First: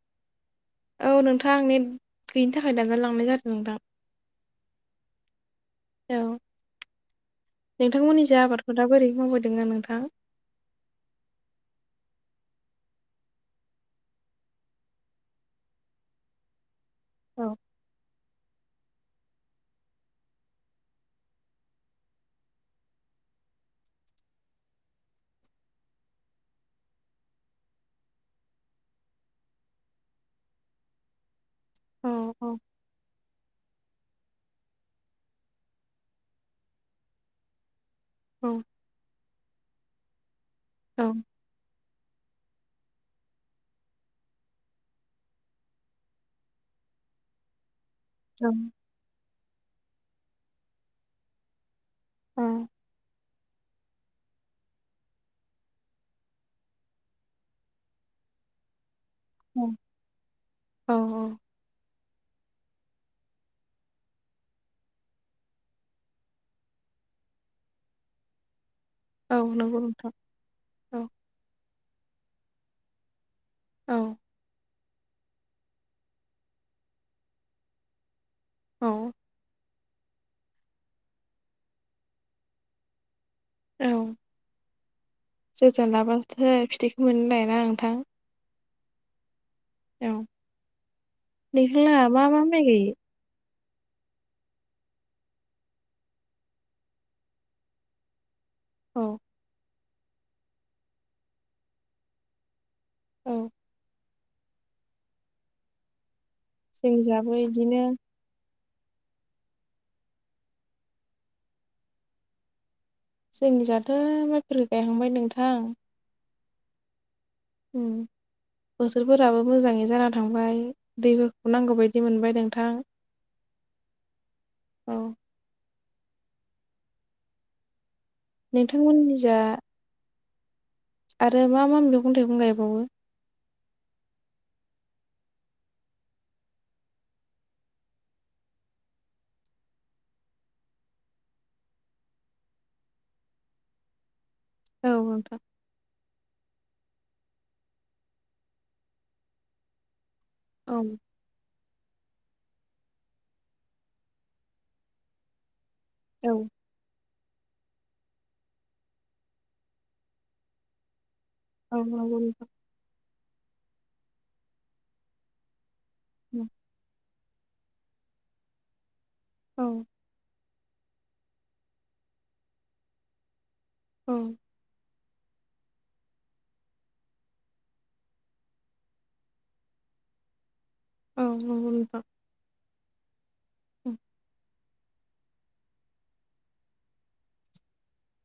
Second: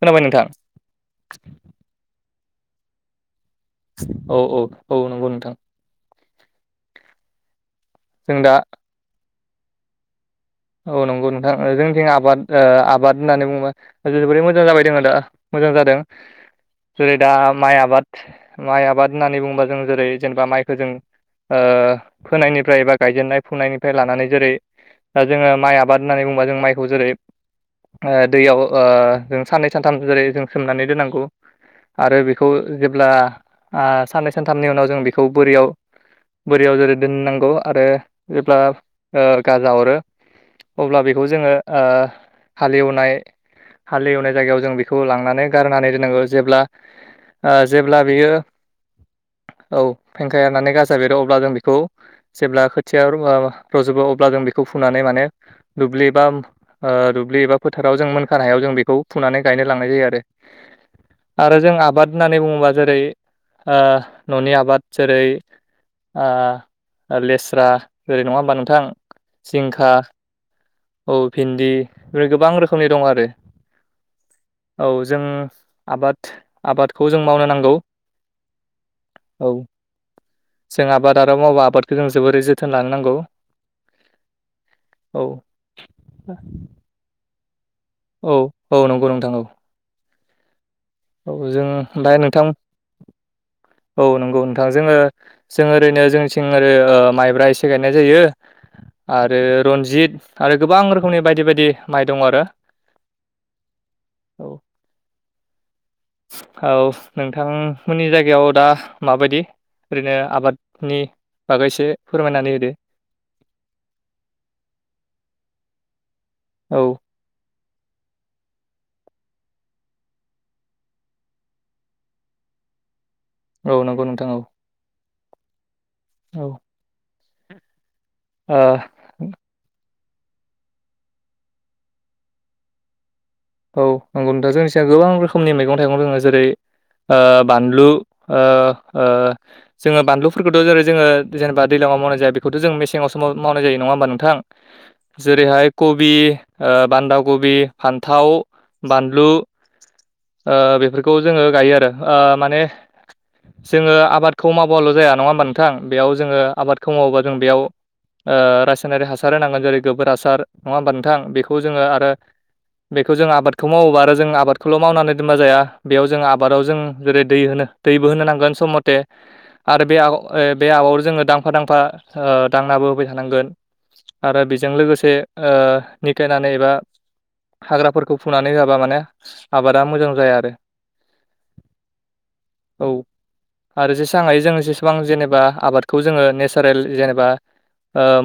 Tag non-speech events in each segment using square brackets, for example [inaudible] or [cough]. खोनाबाय नोंथां औ नोंथाङा नेध गैयिनि थाखाय दानज लांनाय जादों नोंथां। औ, औ, औ नंगौ नोंथां। औ नोंथांमोननि जा आबादखौ दा बोरै मावबोदोंङ नोंथां औ नंगौ नोंथां जोंथिं आबाद आबाद होननानै बुंङोबा जोबोरै मोजां जाबाय दङ दा मोजां जादों। जेरै दा औ माइ आबाद माइ आबाद होननानै बुंङोबा जों जेरै, जेनेबा माइखो जों फोनायनिफ्राय एबा गायजेननाय फुंनायनिफ्राय लानानै जेरै दा जोङो माइ आबाद होननानैुङोबा जों माइखौ जेरै दैयाव जों साननै सानथाम जेरै जों सोमनानै दोननांगौ औ आरो बेखौ औ जेब्ला साननै सानथामनि उनाव जों बेखौ बोरियाव बोरियाव जेरै दोननांगौ आरो औ जेब्ला गाजा हरो औ अब्ला बेखौ जोङो हालेवनाय हालेवनाय जायगायाव जों बेखौ लांनानै गारनानै दोननांगौ। जेब्ला जेब्ला बेयो औ फेंखाया होननानै गाजा बेरो अब्ला जों बेखौ औ जेब्ला खोथिया रजोबो अब्ला जों बेखौ फुयो फुनानै माने दुब्लि एबा दुब्लि एबा फोथाराव जों मोनखानो हायाव जों बेखौ फुनानै गायनो औ लांनाय जायो आरो। औ औ आरो जों आबाद होननानै बुङोबा जेरै ओ न'नि आबाद जेरै ओ लेस्रा ओेरै नङा होमबा नोंथां? औ नंगौ जिंखा नोंथां। औ भिन्दि बे गोबां रोखोमनि दं आरो औ- औ जों आबाद आबादखौ जों मावनो नांगौ औ औ जों आबाद आरोाव मावबा आबादखौ जों जोबोरै जोथोन लानो नांगौ औ औ जोथोन लाबथायो फिथाइखौ मोनो लायोना नोंथां? औ, औ नंगौ नोंथां औ औ औ जों नोंथां लाहा ओमफ्राय मा मा नोंथां माइ गायो? औ नंगौ नोंथां जोङो जों ओरैनो जोंनिथिं ओरै माइब्रा एसे गायनाय जायो औ आरो रन्जित आरो गोबां रोखोमनि बायदि बायदि माइ दं आरो औ। औ औ जोंनि जाबो इदिनो नोंथांमोननि जायगायाव जायगायाव दा माबायदि ओरैनो आबादनि बागैसे फोरमायनानै होदो जोंनि जाथ' माइफोर गायहांबाय नोंथां औ उम बोसोरफोराबो मोजाङै जाना थांबाय दैफोरखौ नांगौ बायदि मोनबाय नोंथां औ नंगौ नोंथां औ औ औ ओ नोंथांमोननि जा आरो मा मा मैगं थाइगं गायबावो? औ नंगौ नोंथां जोंनि सायाव गोबां रोखोमनि मैगं थाइगं दोङ जेरै बानलु ओ ओ जोङो बानलुफोरखौ' जेरै जोङो जेनेबा दैलांआव मावनाय जाया बेखौथ' जोंङो मेसेङावसो माव मावनाय जायो नङा होमबा नोंथां? औ नोंथां जेरैहाय कबि ओ बान्दा कबि फान थाव बानलु ओ‌ औ बेफोरखौ जोङो गायो आरोओ माने जोङो आबादखौ मावाल' जाया नङा होमबा बेयाव औ जोङो आबाद खोबा जों बेयाव ओ रासायनारि हासार होनांगोन जेरै गोबोर हासार नङा होमबा नोंथां बेखौ खौ जोङो औ आरो नंगौ नोंथां बेखौ जों आबादखौ मावोबा आरो जों आबादखौल' मावनानै दोनबा जाया बेयाव जों उम आबादाव जों जेरै दै होनो दैबो होनो नांगोन सम मथे औ आरो बे बे आबायाव जोङो दांफा दांफा दांनाबो होबाय थानांगोन आरो बेजों जों लोगोसेओ निकायनानै एबा हाग्राफोरखौ फुनानै होाबा माने आबादा मोजां जाया आरो औ नगौ नोंथां। औ उम आरो जेसां हायो जोङो जे गोबां जेनेबा आबादखौ जोङो नेचारेल जेनेबा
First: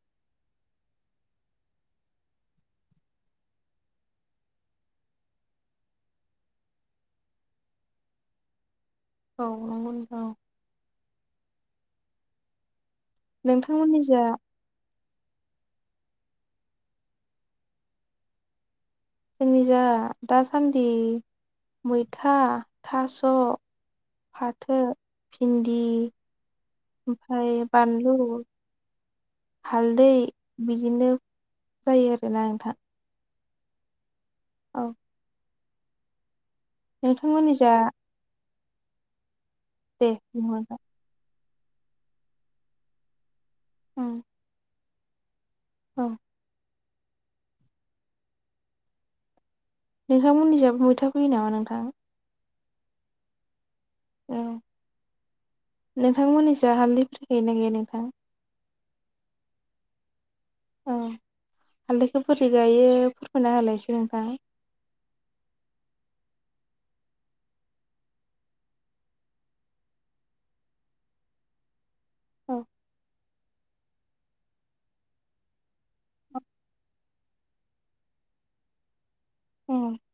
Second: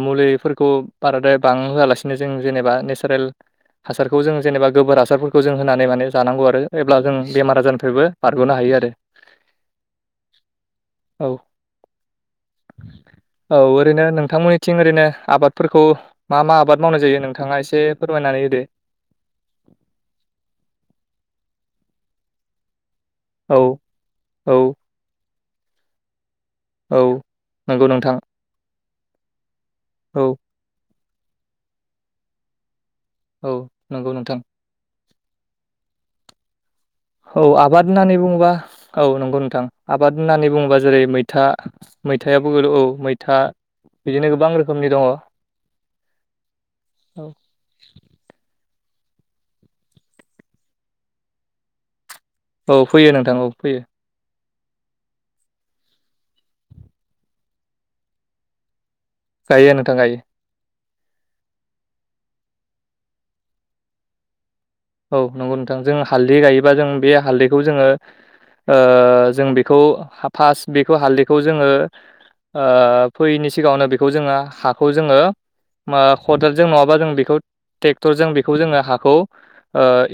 मुलिफोरखौ बाराद्राय बां होआलासिनो जों जेनेबा नेचारेल बे जों जेनेबा गोबोर हासारफोरखौ जों होनानै माने जानांगौ आरो अब्ला जों बेमार आजारनिफ्रायबो बारग'नो हायो आरो औ औ नं गौ नोंथां औ औ औ नोंथांमोननि ओरैनो जा नोंथांमोननि थिं ओरैनो आबादफोरखौ मा मा आबाद मावनाय जायो नोंथाङा एसे फोरमायनानै हो दे जोंनि जा दासान्दि मैथा थास' औ औ फाथो भिन्दि औ ओमफफ्राय नंगौ नोंथां बानलु हालदै औ बिदिनो जायो आरोना नोंथां औ नंगौ नोंथां औ औ नोंथांमोननि जा आबाद होननानै बुङोबा औ नंगौ नोंथां दे आबाद बुं होननानै नोंथां बुङोबा जेरै मै मैथा मैथायाबो गोल औ मैथा उम बिदिनो गोबां रोखोमनि दङ' औ नोंथांमोनननि जाबो मैथा फैयो नामा नोंथां औ फैयो नोंथां औ फैयो औ नोंथांमोननिसो हालदैफोरख ना गैया नोंथां गायो नोंथां गायो औ हालदैखौ बोरै गायो फोरमायना होलायसै नोंथाङा औ नंगौ नोंथां जों हालदै गायोबा जों बे हालदैखौ जोङो जों बेखौ फास्ट बेखौ हालदैखौ जोङो औ फैयैनि सिगाङावनो बेखौ जोङो हाखौ जोङो मा औ खदालजों नङाबा जों बेखौ ट्रेक्टरजों बेखौ जोङो हाखौ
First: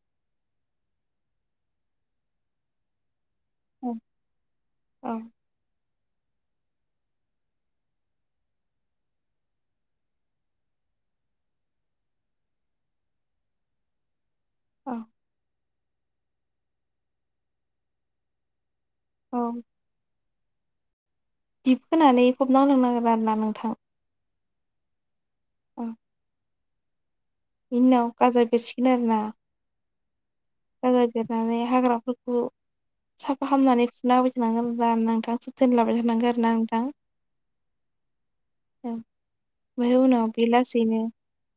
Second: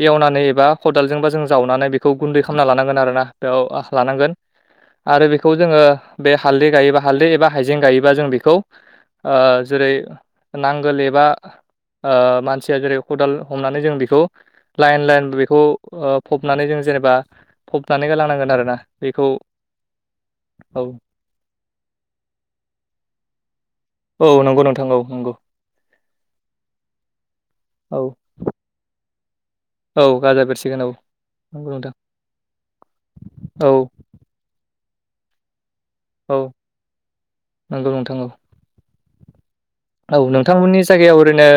एवनानै एबा खदालजोंबा जों जावनानै बेखौ गुन्दै खालामना लानांगोन आर ना बेयाव औ लानांगोन औ आरो बे बेखौ जोङो बे हालदै गायोबा हालदै एबा हाइजें गायोबा जों बेखौ ओ जेरै नांगोल एबा मानसिया जेरै खदाल हमनानै जों बेखौ औ लाइन लाइनबो बेखौ ओ फबनानै जों जेनेबा फबनानै ग लानांगोन आरोना बेखौ औ औ दिब होनोनानै फबना लोंनांगोन आरो ना नोंथां औ नंगौ नोंथां औ नंगौ औ औ बेनिनाव गाजा बेरसिगोन आरोना औ गाजा बेरसिगोन औ जाजा देरनानै नंगौ नोंथां हाग्राफोरखौ साफा औ खालामामनानै फुना थांगोना नोंथां जोथोन लाबाय थानांगोन औ आरो ना नोंथां नंगौ नोंथां औ औ बाहाय औ उनाव बि नोंथांमोननि लासिनो जायगायाव ओरैनो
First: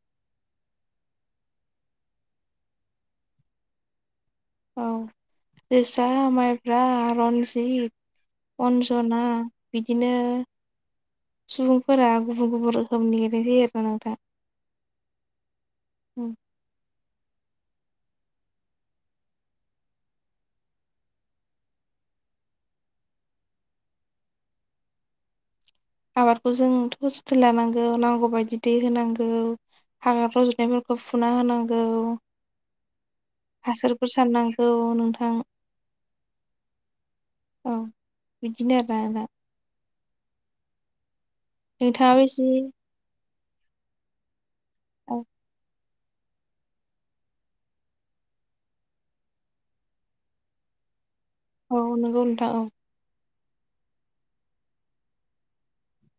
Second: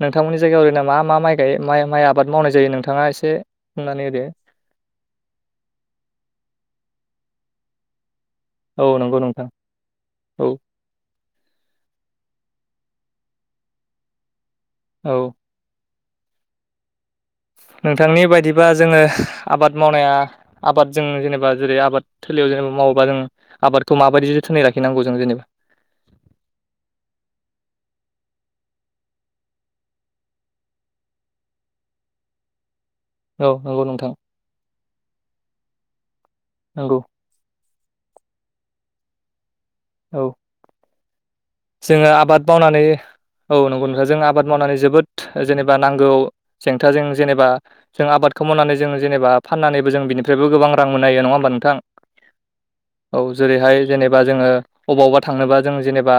नोंथांमोननि जायगायाव ओरैनो मा मा माइ गायो मा-माइ आबाद मावनाय जायो नोंथाङा एसे बुंनानै ओरै औ जोसा माइब्रा रनजित औ अन्जना नंगौ नोंथां बिदिनो औ सुबुंफोरा गुबुन गुबुन रोखोमनि गेले होयो आरोना आं दा औ नोंथांनि बायदिबा जोङो आबाद मावनाया आबाद जों जेनेबा जेरै आबाद थलियाव जेनेबा मावोबा जों आबादखौ माबायदि जदि थोनै लाखिनांग जेनबा आबादखौ जोंथ' जोथोन लानांगौ नांगौबायायदि दै होनांगौ हाग्रा रज'नायफोरखौ फुना होनांगौ औ नंगौ हासारफोर नोंथां सारनांगौ नोंथां नंगौ औ बिदिनो आरो आ दा औ जोङो नोंथाङाबो आबाद एसे मावनानै औ नंगौ नखा जों आबाद मावनानै जोबोद औ जेनेबा नांगौ जेंथाजों जेनेबा जों आबादखौ मावनानै जों जेनेबा फाननानैबो जों बिनिफ्रायबो गोबां रां मोननो हायो नङा होमब्ल औ नोंगौ नोंथां औ औ जेरैहाय जेनेबा जोङो अबावबा थांनोबा जों जेनेबा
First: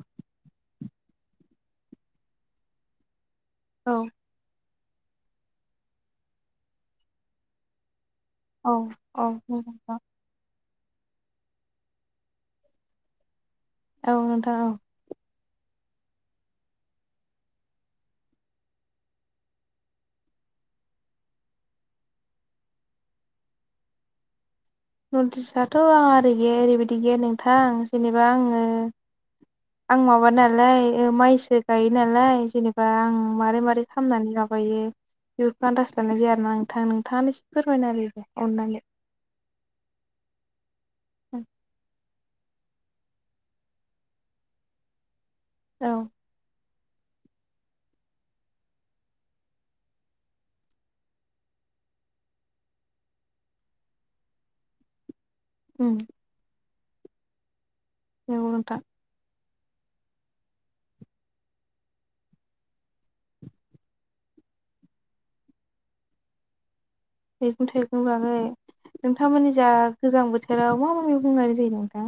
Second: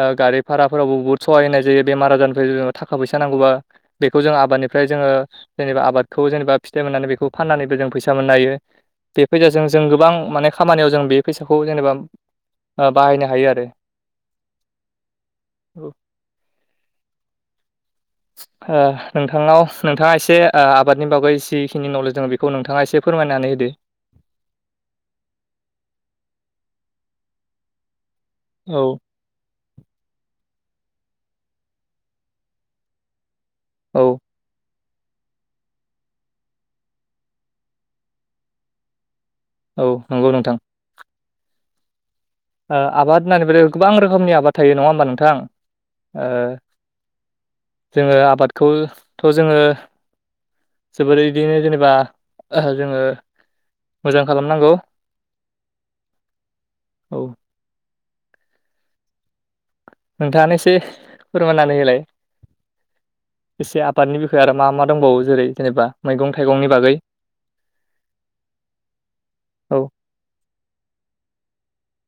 ओ गारि भाराफोरावबो बहुत सहाय होनाय जायो बेमार आजारनिफ्राय ओ थाखा फैसा नांगौबा औ बेखौ जों आबादनि फ्राय जोङो जेनेबा आबादखौ जेनेबा फिथाइ मोननानै बेखौ फाननानैबो जों फैसा मोननो हायो। औ बे औ नंगौ फैसाजों जों नोंथां गोबां माने खामानियाव जों बे फैसाखौ जेनेबा ओ बाहायनो हायो आरो औ नोंथां औ औ ओ नोंथांनाव नोंथाङा एसे ओ आबादनि बागै जिखिनि नलेज दङ' बे खौ नोंथाङा एसे फोरमायनानै होदो [unintelligible] आ ओरै गैया ओरैबायदि गैया नोंथां आं जेनेबा आङो औ आं माबा नालाय ओ माइसो गायो नालाय जेनेब बा आं मारै मारै औ खालामनानै माबायो बेफोरखो आनदाज लानाय जाया आरोना नोंथां नोंथाङानो ए फोरमायना आरो अननानै औ नंगौ नोंथां औ ओ आबाद होननानै बोदि गोबां रोखोमनि आबाद थायो नङा होमबा नोंथां औ ओ जोङो आबादखौथ जोङो जोबोर दि जेनेबा जोङो मोजां खालामनांगौ। उम औ नोंगौ नोंथां नोंथाङानो एसे फोरमायनानै होलाय एसे आबादनि बिखय आरो मा-मा दंबावो जेरै जेनेबा मैगं थाइगंनि बागै मैगं थाइगं बाङै नोंथांमोननिजा औ गोजां बोथोराव मा मा मैगं गायनाय जायो नोंथां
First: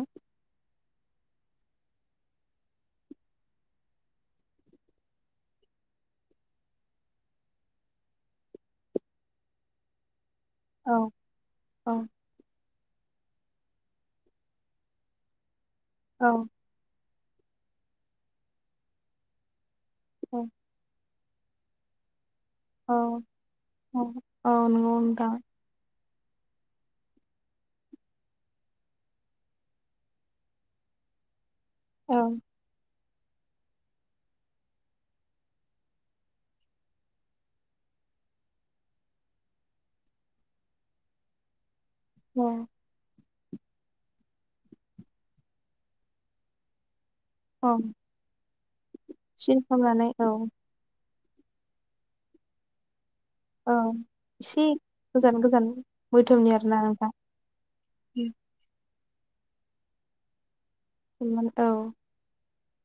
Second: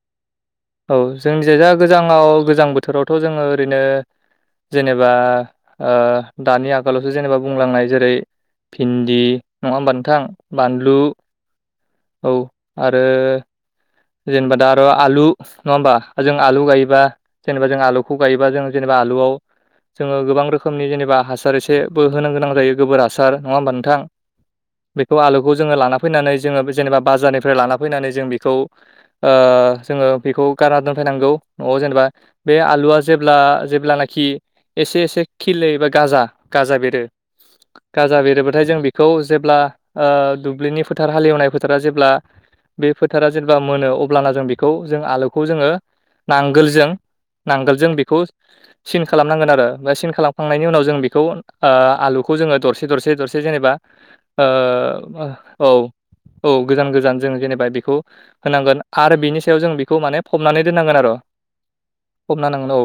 औ जोंनि जायजा गोजाङाव गोजां बोथोरावथ जोङो ओरैनो जेनेबा ओ दानि आगोलावसो जेनेबा बुंलांनाय जेरै भिन्दि नङा होमबा नोंथां बानलु औ औ औ आरो जेनेबा दा आरो आलु नङा होमबा औ जों आलु गायोबा जेनेबा जों आलुखौ गायोबा जों जेनेबा आलुयाव जोङो औ गोबां रोखोमनि जेनेबा हास [unintelligible] एसेबो होनो गोनांबो जायो औ गोबोर हासार नङा होमबा नोंथां औ औ नंगौ बेखौ नोंथां। आलुखौ जोङो लाना फैनानै जोङो जेनेबा बाजारनिफ्राय लाना फैनानै जों बेखौ ओ जोङो बेखौ गारना दोनफैनांगौ नआव जेनेबा औ बे आलुआ जेब्ला जेब्लानाखि एसे एसे खिले बा गाजा गाजा बेरो गाजा बेरोबाथाय जों बेखौ जेब्ला ओ दुब्लिनि फोथार हालेवनाय फो फोथारा जेब्ला औ बे फोथारा जेब्ला मोनो अब्लाना जों बेखौ जों आलुखौ जोङो नांगोलजों नांगोल औ जों बेखौ सिन खालामनांगोन सिन आरो बा खालामनानै सिन औ खालामखांनायनि उनाव जों बेखौ ओ आलुखौ जोङो दरसे दरसे दर फोर जेनेबा एसे गोजान गोजान ओ मोदोमनि औ-औ आरोना गोजान नोंथां गोजान जों जेनेबा बेखौ होनांगोन आरो बिनि सायाव जों बिखौ माने फबनानै दोननांगोन आर औ फबना होनांगोन औ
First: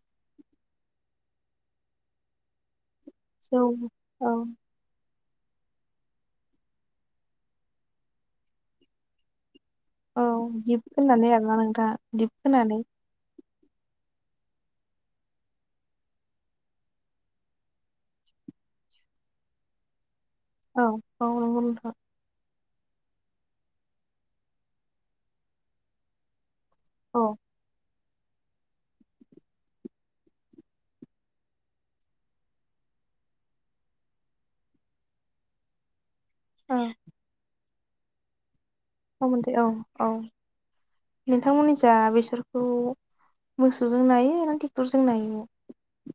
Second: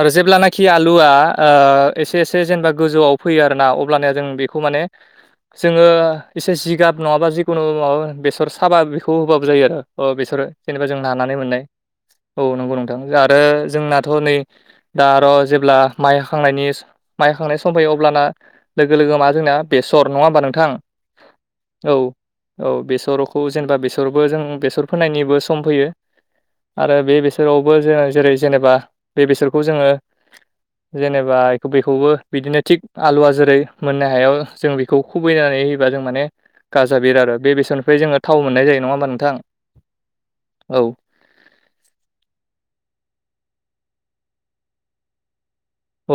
आरो जेब्लानाखि आलुआ ओ एसे एसे जेनेबा गोजौआव फैयो जौ आरोना अब्लानिया जों बेखौ माने जोङो एसे जिगाब नङाबा जिखुनु माबा बेसर साबा बेखौ होबाबो जायो आरो अ औ बेसरो दिप जेनेबा जों फोननानै नानानै आरोना मोननाय नोंथां दिप औ नंगौ खोनानै नोंथां जों आरो जोंनाथ नै दा आर जेब्ला माइ हाखांनायनि माइ हाखांनाय सम फैयो अब्लाना लोगो लोगो मा जोंना बेसर नङा होमबा नों थां औ औ नंगौ नोंथां औ-औ बेसरखौ जेनेबा बे जों बेसर फोनायनिबो सम फैयो आरो बे औ बेसरावबो जों जेरै जेनेबा बे बेसरखौ जोङो जेनेबा बेखौबो बिदिनो थिग आलुवा जेरै मोननो हायाव जों बि खौ खुबैनानै होयोबा जों माने गाजा बिरो आरो बेसननिफ्राय जोङो थाव मोननाय जायो नङा होमबा नोंथां औ-औ औ नोंथांमोननि जा बेसरखौ मोसौजों नायो ना ट्रेक्टरजों नायो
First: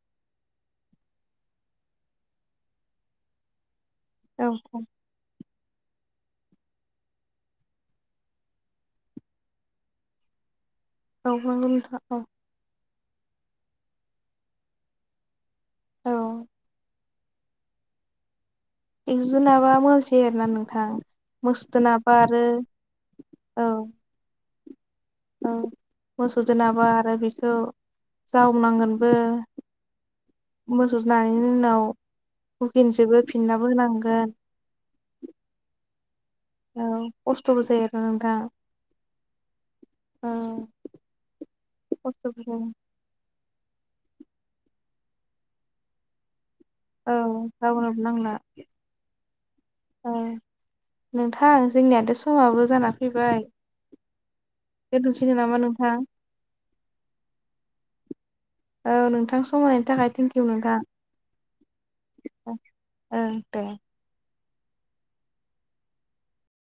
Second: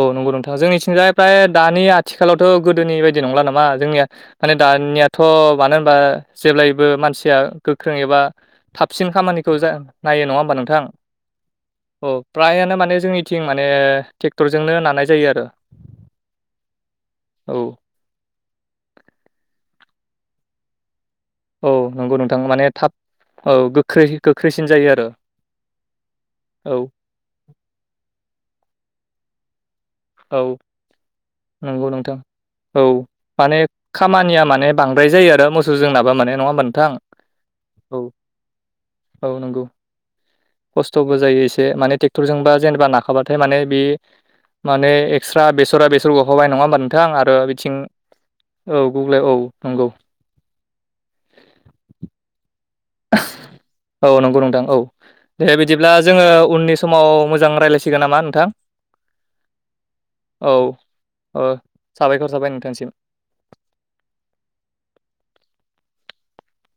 औ नंगौ नोंथाङा जोंनिथिंजाय फ्राय दानि आथिखालावथ' गोदोनि बायदि नंला नामा जोंनिया औ माने दानियाथ' मानो होनबा जेब्लायबो मानसिया गोख्रों एबा थाबसिन खामानिखौ नायो नङा होमबा नोंथां औ नोंगौ नोंथां औ फ्रायानो माने जोंनिथिं माने ट्रेक्टरजोंनो नानाय जायो आरो औ औ एकजुनाबा मोसै आरोना नोंथां औ मोसौजों नाबा नंगौ नोंथां आरो माने थाब औ गोख्रै गोख्रैसिन जायो आरो औ मोसौ जों औ नाबा आरो बेखौ जावनांगोनबो औ मोसौ जानायनि उनाव नंगौ नोंथां औ हुकेनजोंबो माने फिननाबो होनांगोन खामानिया माने बांद्राय जायो आरो मोसौ जोंनाब मे नङा औ नोंथां खस्थ'बो जायो औ आरो नों दा औ नंगौ खस्थ'बो जायो एसे माने खस्थ'बो ट्रेक्टरजोंबा जायो जेनेबा बाथाय माने बे माने एक्सट्रा बेसरा बेसर गखाबाय नङा होमबा नोंथां औ आरो बिथिं जावनोबो औ गुग्ले औ नंगौ ए नोंथां जोंनियाथ' समाबो जाना फैबाय औ नंगौ नोंथां औ दोनथ'सैनो दे नामा बिदिब्ला नोंथां? जोङो उननि सम समाव मोजां रायजल्लायसिगोन नामा नोंथां औ नोंथां समायनायनि थाखाय थेंकिउ औ नोंथां औ साबायखर थाबाय नोंथांसिम ओं दे